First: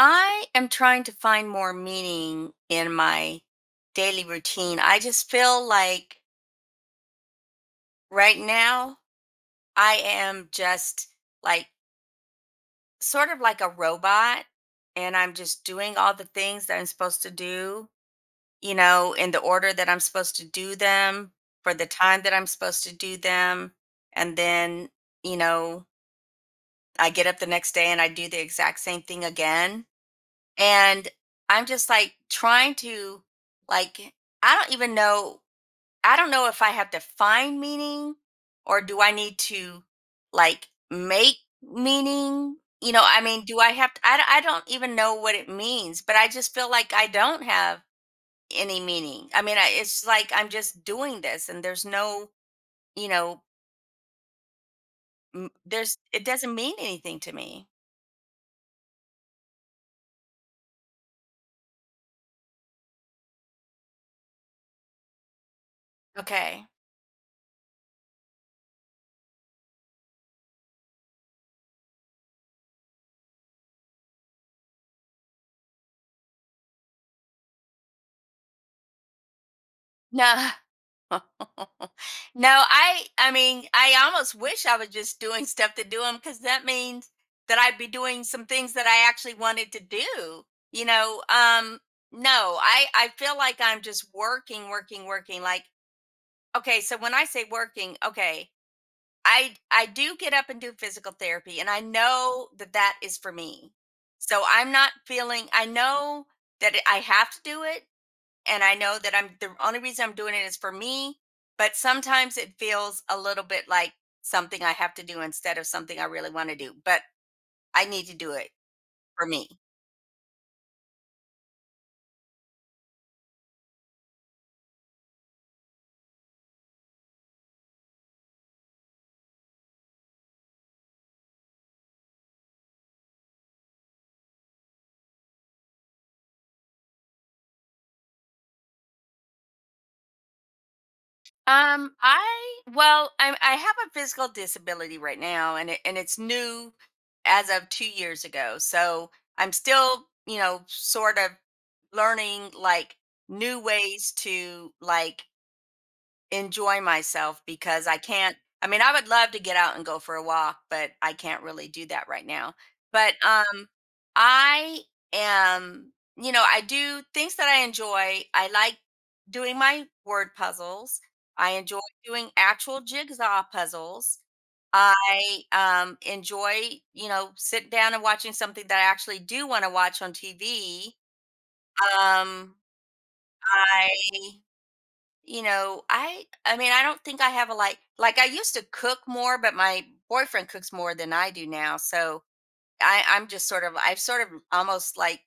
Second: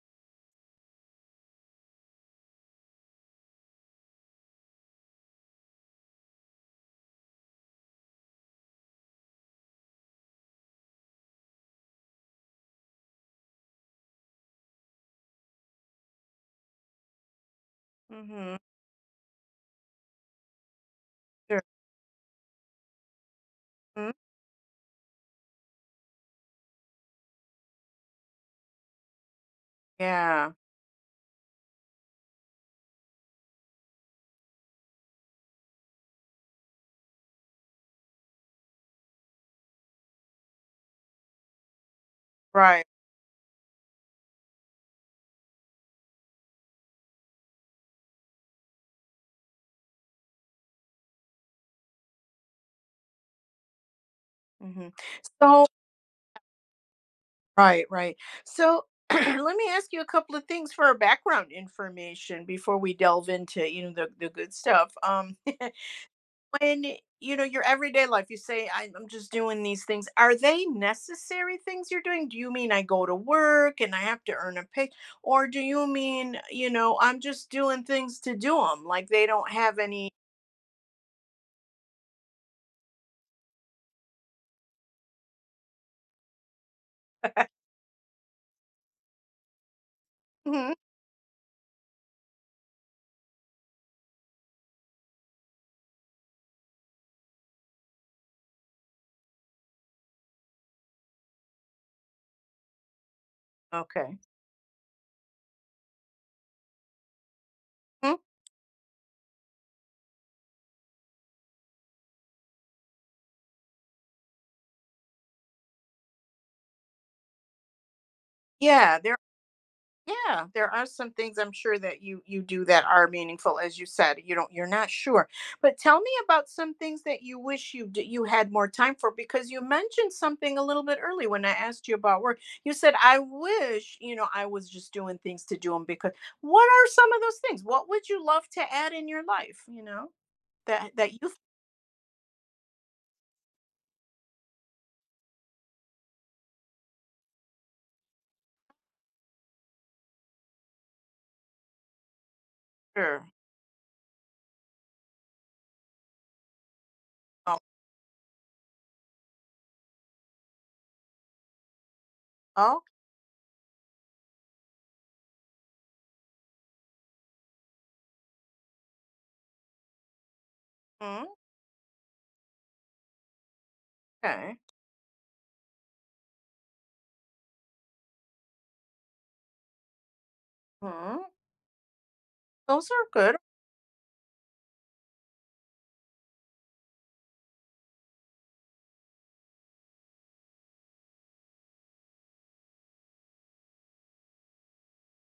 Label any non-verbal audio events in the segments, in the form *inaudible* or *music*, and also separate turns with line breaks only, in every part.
I am trying to find more meaning in my daily routine. I just feel like right now I am just like sort of like a robot, and I'm just doing all the things that I'm supposed to do,
Mhm.
you know, in the order that I'm supposed to do them,
Sure.
for the time that I'm supposed to do them.
Mhm.
And then, you know, I get up the next day and I do the exact same thing again.
Yeah.
And I'm just trying to, like I don't even know, I don't know if I have to find meaning or do I need to, make meaning?
Right.
Do I have to, I don't even know what it means, but I just feel like I don't have any meaning. It's like I'm just doing this and there's no, you know,
Mhm.
m-
So
there's, it doesn't mean anything to me.
right, right. So *clears throat* let me ask you a couple of things for our background information before we delve into, you know, the good stuff. *laughs*
Okay. *laughs*
When you know your everyday life, you say I'm just doing these things. Are they necessary things you're doing? Do you mean I go to work and I have to earn a pay, or do you mean, you know, I'm just doing things to do them, like they don't have any?
No. *laughs* No, I mean, I almost wish I was just doing stuff to do them because that means that I'd be doing some things that I actually wanted to do.
Mhm.
You know, um, no, I feel like I'm just working, working, working. Like, okay, so when I say working, okay, I do get up and do physical therapy, and I know that that is for me.
Okay.
So I'm not feeling. I know that I have to do it,
Mhm.
and I know that I'm the only reason I'm doing it is for me, but sometimes it feels a little bit like something I have to do instead of something I really want to do, but I need to do it
Yeah, they're
for me.
Yeah, there are some things I'm sure that you do that are meaningful, as you said. You're not sure. But tell me about some things that you wish you had more time for, because you mentioned something a little bit early when I asked you about work. You said, I wish, you know, I was just doing things to do them, because what are some of those things? What would you love to add in your life, you know, that that you—
I well, I have a physical disability right now, and it's new as of 2 years ago. So I'm still, you know, sort of learning, like
Sure.
new ways to, like, enjoy myself
Oh,
because I can't. I mean, I would love to get out and go for a walk, but I can't really do that right now.
oh,
But I am, you know, I do things that I enjoy. I like doing my word puzzles.
mm,
I enjoy doing actual jigsaw puzzles.
okay.
I, enjoy, you know, sitting down and watching something that I actually do want to watch on TV.
Mm,
Um,
those are good.
I You know, I mean, I don't think I have a, like I used to cook more, but my boyfriend cooks more than I do now, so I'm just sort of, I've sort of almost like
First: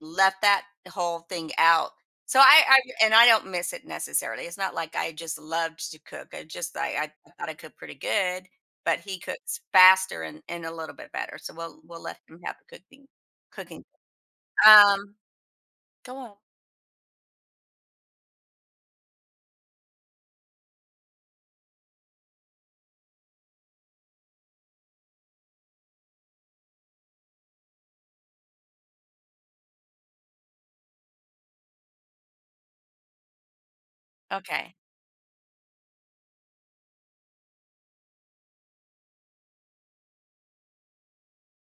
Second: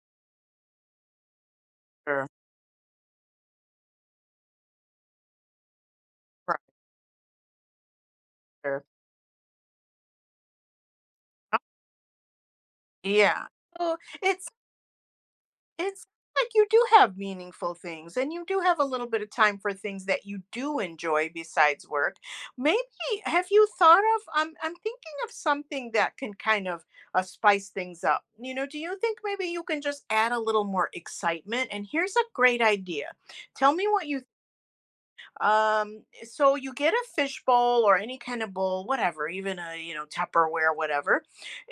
left that whole thing out.
Sure.
So I and I don't miss it necessarily, it's not like I just loved to cook, I
Right
just I thought I cooked pretty good,
there.
but he cooks faster and a little bit better, so we'll let him have the cooking
Yeah.
cooking
So it's
um
It sounds
go on.
like you do have meaningful things and you do have a little bit of time for things that you do enjoy besides work. Maybe have you thought of I'm thinking of something that can kind of spice things up. You know, do you think maybe you can just add a little more excitement? And here's a great idea. Tell me what you—
Okay.
um, so you get a fish bowl or any kind of bowl, whatever, even a, you know, Tupperware, whatever,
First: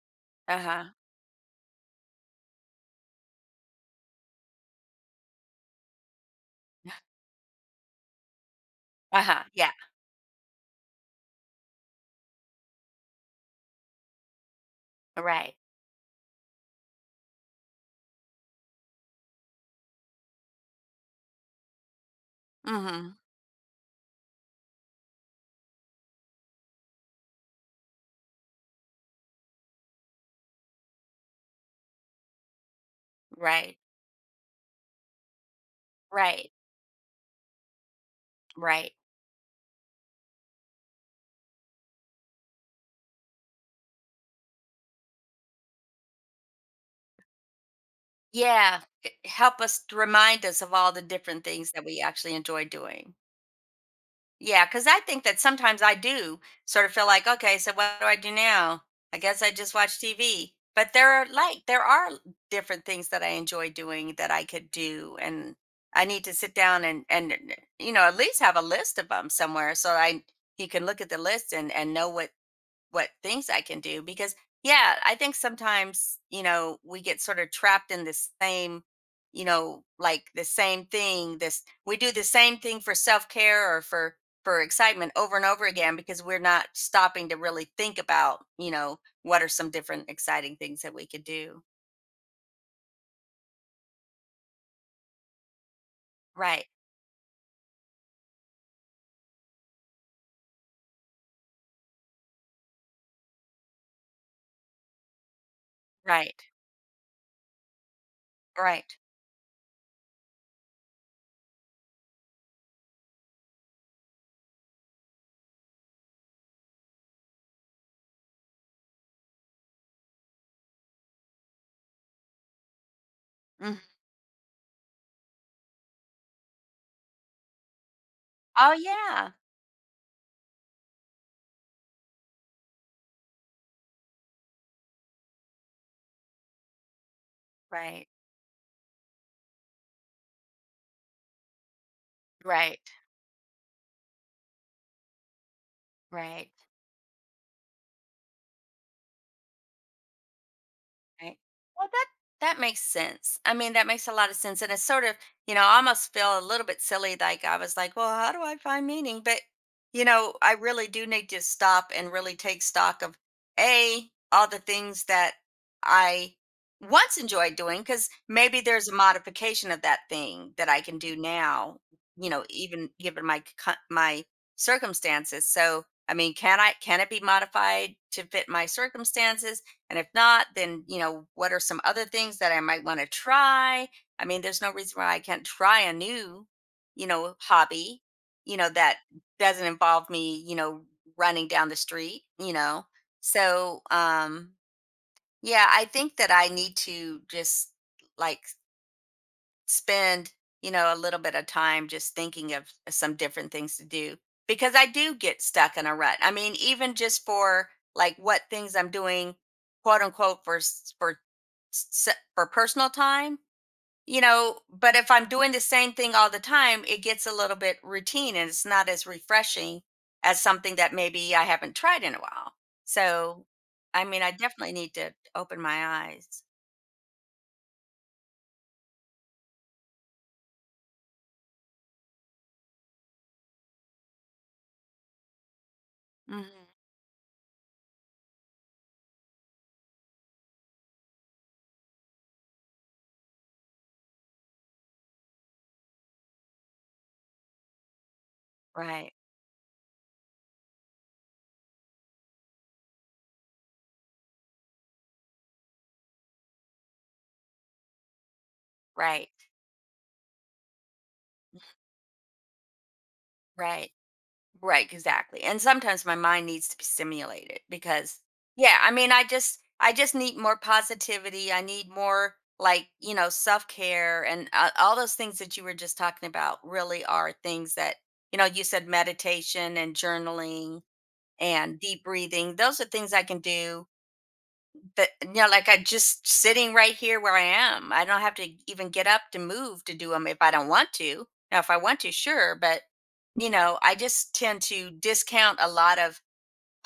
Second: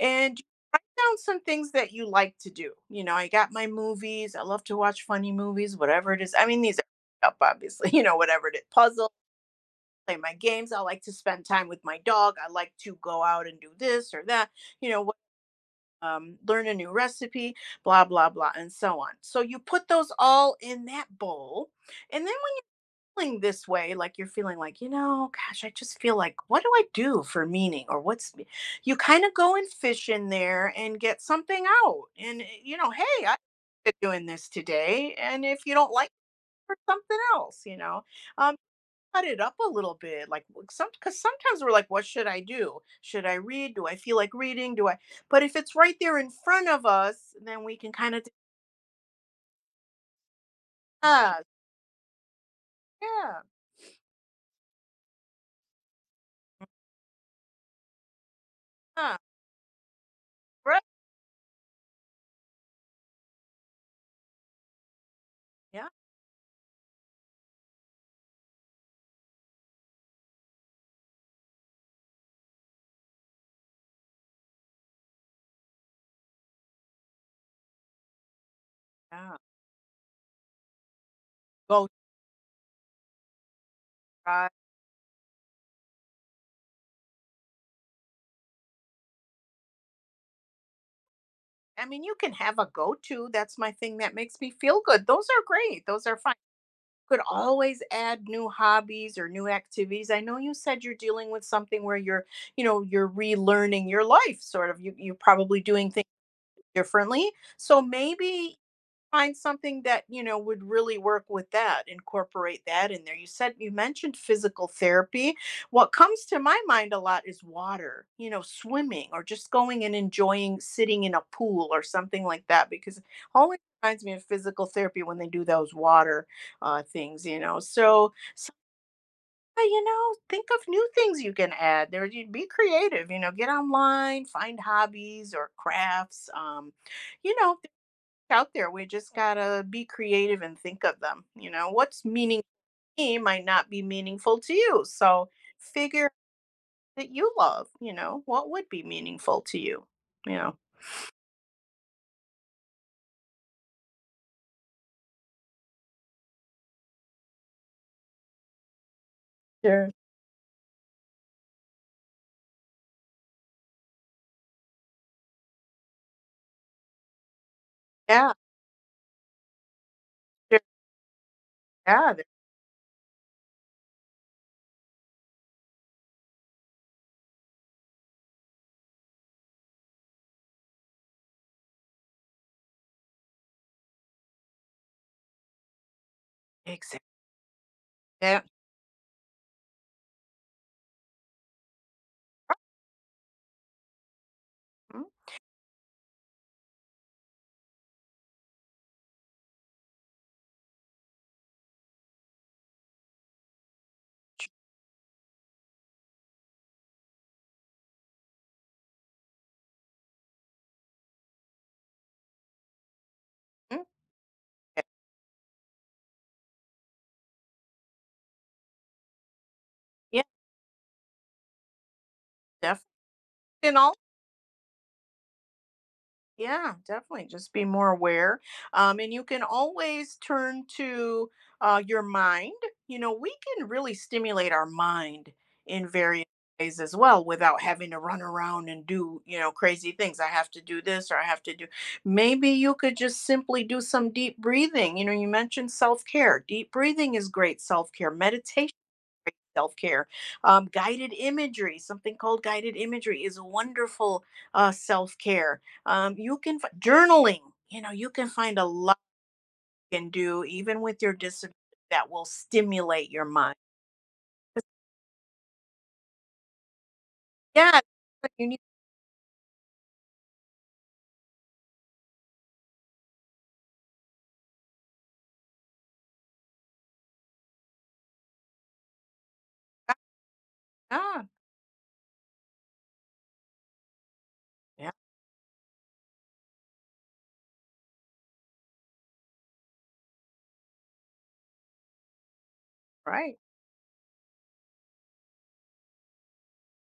and you write
Uh-huh.
down some things that you like to do. You know, I got my movies. I love to watch funny movies, whatever it is. I mean, these
*laughs*
*laughs* are up obviously. *laughs* You know, whatever it is, puzzle.
Uh-huh, yeah.
Play my games. I like to spend time with my dog. I like to go out and do this or that. You know,
Right.
learn a new recipe, blah blah blah, and so on. So you put those all in that bowl, and then,
Mm-hmm.
feeling this way, like you're feeling like, you know, gosh, I just feel like, what do I do for meaning or what's me-, you kind of go and fish in there and get something out. And, you know, hey, I'm
Right,
doing this today. And if you don't like it,
right,
for something else, you know, um,
right.
cut it up a little bit. Like some, because sometimes we're like, what should I do? Should I read? Do I feel like reading? Do I? But if it's right there in front of us, then we can kind of—
Yeah, help us to remind us of all the different
Ah,
things that we actually enjoy doing.
yeah,
Yeah, because I think that sometimes I do sort of feel like, okay, so what do I do now?
huh,
I guess I just watch TV.
right,
But there are, like, there are different things that I enjoy doing that I could do, and
yeah,
I need to sit down and you know, at least have a list of them somewhere, so I you can look at the list and know what things I can do. Because yeah, I think sometimes, you know, we get sort of trapped in the same,
yeah,
you know, like the same thing. This —
go
we do the same thing for self-care or for
try.
for excitement over and over again because we're not stopping to really think about, you know, what are some different exciting things that we could do.
I mean, you can have a go-to, that's my thing that makes me feel good. Those are great, those are fine.
Right.
You could always add new hobbies or new activities. I know you said you're dealing with something where you're, you know, you're relearning your life sort of. You're probably doing things
Right.
differently. So maybe
Right.
find something that, you know, would really work with that, incorporate that in there. You said you mentioned physical therapy. What comes to my mind a lot is water, you know, swimming or just going and enjoying sitting in a pool or something like that, because it always
Mm.
reminds me of physical therapy when they do those water things, you know. So,
Oh yeah.
you know, think of new things you can add. There, you be creative. You know, get online, find hobbies or crafts. You know,
Right.
out there. We just gotta be creative and think of them. You know, what's meaning
Right.
to me might not be meaningful to you. So figure
Right.
that you love, you know, what would be meaningful to you, you know?
Right. Well, that makes sense. I mean, that makes a lot of sense, and it's sort of, you know, I almost feel a little bit silly. Like I was like, well, how do I find meaning? But
Sure.
you know, I really do need to stop and really take stock of a all the things that I once enjoyed doing, because
Yeah.
maybe there's a modification of that thing
Sure.
that I can do now.
Yeah, there—
You know, even given my my circumstances. So, I mean, can I — can it be modified to fit my circumstances? And if not, then, you know, what are some other things that I might want to try? I mean, there's no reason why I can't try a new,
Exactly.
you know, hobby,
Yeah.
you know, that doesn't involve me, you know, running down the street, you know. So,
Mm,
yeah, I think that I need to just, like spend, you know, a little bit of time just thinking of some different things to do, because I do get stuck in a rut. I mean, even just for, like, what things I'm doing, quote unquote, for s- for personal time,
mm,
you know.
yeah,
But if I'm doing the same thing all the time, it gets a little bit routine and it's not as refreshing
yeah,
as something that maybe I haven't tried in a while.
definitely.
So,
And all—
I mean, I definitely need to open my eyes.
Yeah, definitely. Just be more aware. And you can always turn to your mind. You know, we can really stimulate our mind in various
Hmm.
ways as well, without having to run around and do, you know, crazy things. I have to do this, or I have to do. Maybe you could just simply do some deep breathing. You know, you mentioned self care. Deep breathing is great self care. Meditation
Right,
self care. Guided imagery, something called guided imagery, is wonderful self care. You can journaling. You know, you can find a lot
right,
you can do even with your disability that will stimulate your mind.
right.
'Cause—
Right, exactly. And sometimes my mind needs to be stimulated,
Yeah,
because
you need.
yeah, I mean I just need more positivity. I need more, like, you know, self-care, and all those things that you were just talking about really are things that, you know, you said meditation and journaling
Ah,
and deep breathing. Those are things I can do,
yeah,
but you know, like I — just sitting right here where I am. I don't have to even get up to move to do them if I don't want to. Now, if I want to, sure, but
right.
you know, I just tend to discount a lot of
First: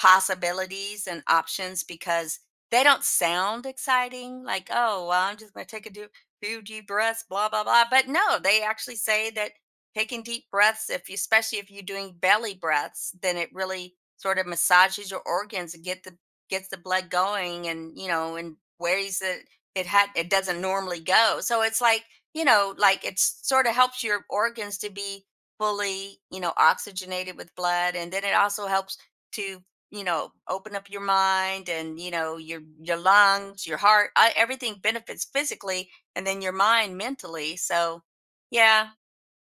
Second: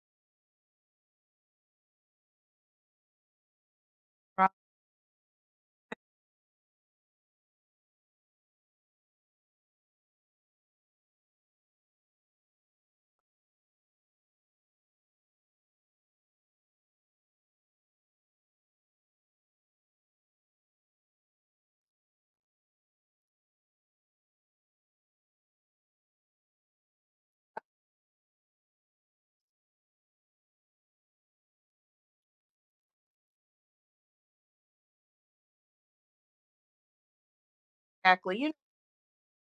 possibilities and options because they don't sound exciting.
Right,
Like, oh, well, I'm just going to take a few deep breaths, blah, blah, blah. But no, they actually say that taking deep breaths, if especially if you're doing belly breaths, then it really sort of massages your organs and gets the blood going, and you know, in ways that it doesn't normally go. So it's like, you know, like it sort of helps your organs to be fully, you know, oxygenated with blood, and then it also helps to, you know, open up your mind and, you know, your lungs, your heart, everything benefits physically, and then your mind mentally. So
exactly. You know,
yeah.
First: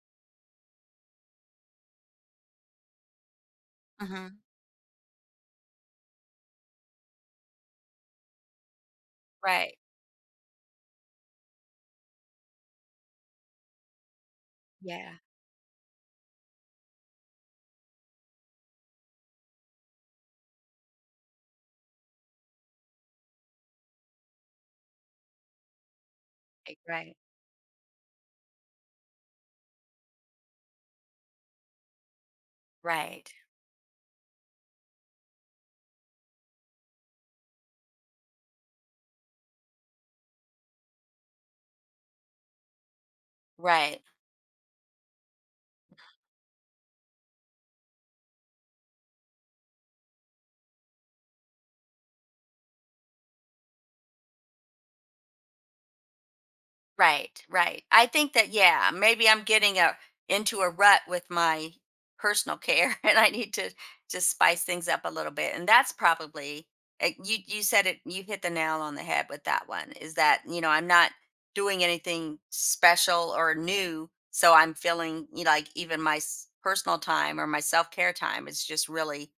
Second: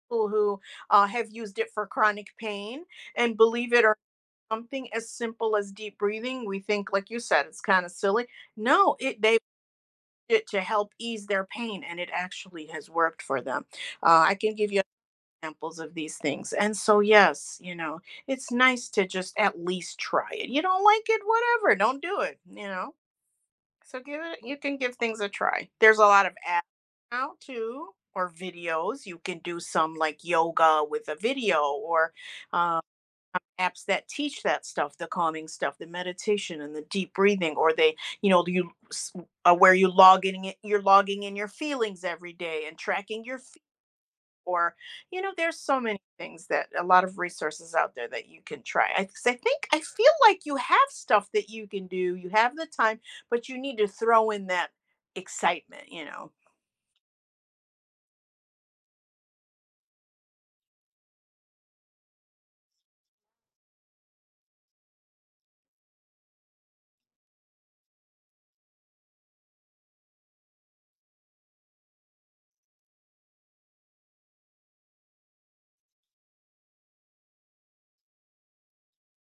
people who have used it for chronic pain, and believe it or—
Hmm.
Something as simple as deep breathing, we think, like you said, it's kind of silly. No, it, they,
Right.
it, to help ease their pain, and it actually has worked for them. I can give you
Yeah,
examples of these things, and so, yes, you know, it's nice to just at least try it. You don't like it, whatever, don't do it, you know. So give it, you can give things a try. There's a lot of apps
right. Right.
now too, or videos. You can do some, like, yoga with a video, or um,
right
apps that teach that stuff, the calming stuff, the meditation and the deep breathing, or they, you know, you, where you logging it, you're logging in your feelings every day and tracking your
right,
or, you know, there's so many things, that a lot of resources out there that you can try. 'Cause I think I feel like you have stuff that you can do, you have the time, but you need to throw in that excitement, you know.
right. right. I think that yeah, maybe I'm getting a into a rut with my personal care, *laughs* and I need to just spice things up a little bit. And that's probably, you — you said it. You hit the nail on the head with that one. Is that, you know, I'm not doing anything special or new, so I'm feeling, you know, like even my personal time or my self care time is just really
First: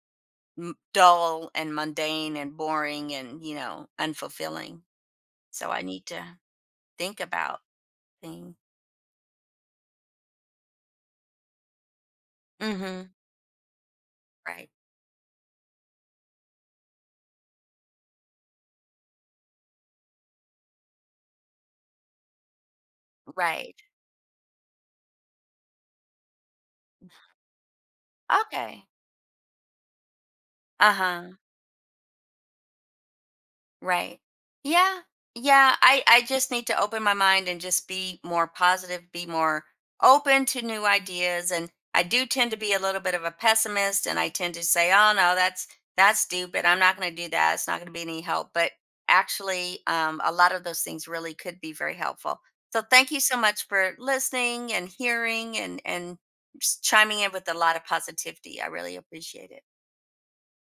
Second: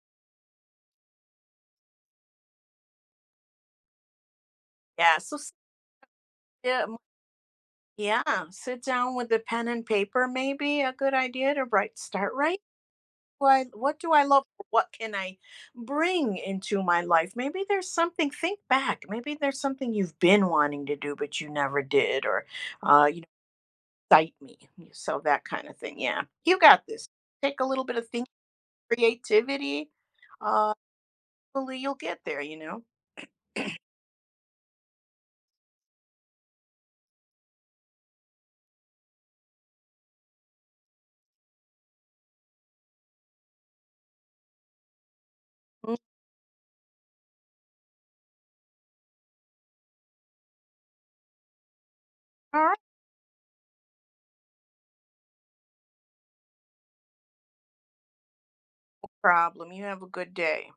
dull and mundane and boring and, you know, unfulfilling.
Yeah, so,
So I need to
yeah.
think about
Yeah,
things.
sit down with the pen and paper, maybe a good idea to write, start writing.
Mhm.
What do I love?
Right.
What can I bring into my life? Maybe there's something, think back. Maybe there's something you've been wanting to do, but you never did, or you know,
Right.
excite me. So that kind of thing. Yeah. You got this. Take a little bit of thinking,
Okay.
creativity. Uh,
Uh-huh.
hopefully you'll get there, you know.
Right. Yeah. Yeah, I just need to open my mind and just be more positive, be more open to new ideas. And I do tend to be a little bit of a pessimist, and I tend to say, "Oh no, that's
Mm.
that's stupid. I'm not going to do that. It's not going to be any help." But actually, a lot of those things really could be very helpful.
All right,
So thank you so much for listening and hearing, and just chiming in with a lot of positivity. I really appreciate it.
problem. You have a good day.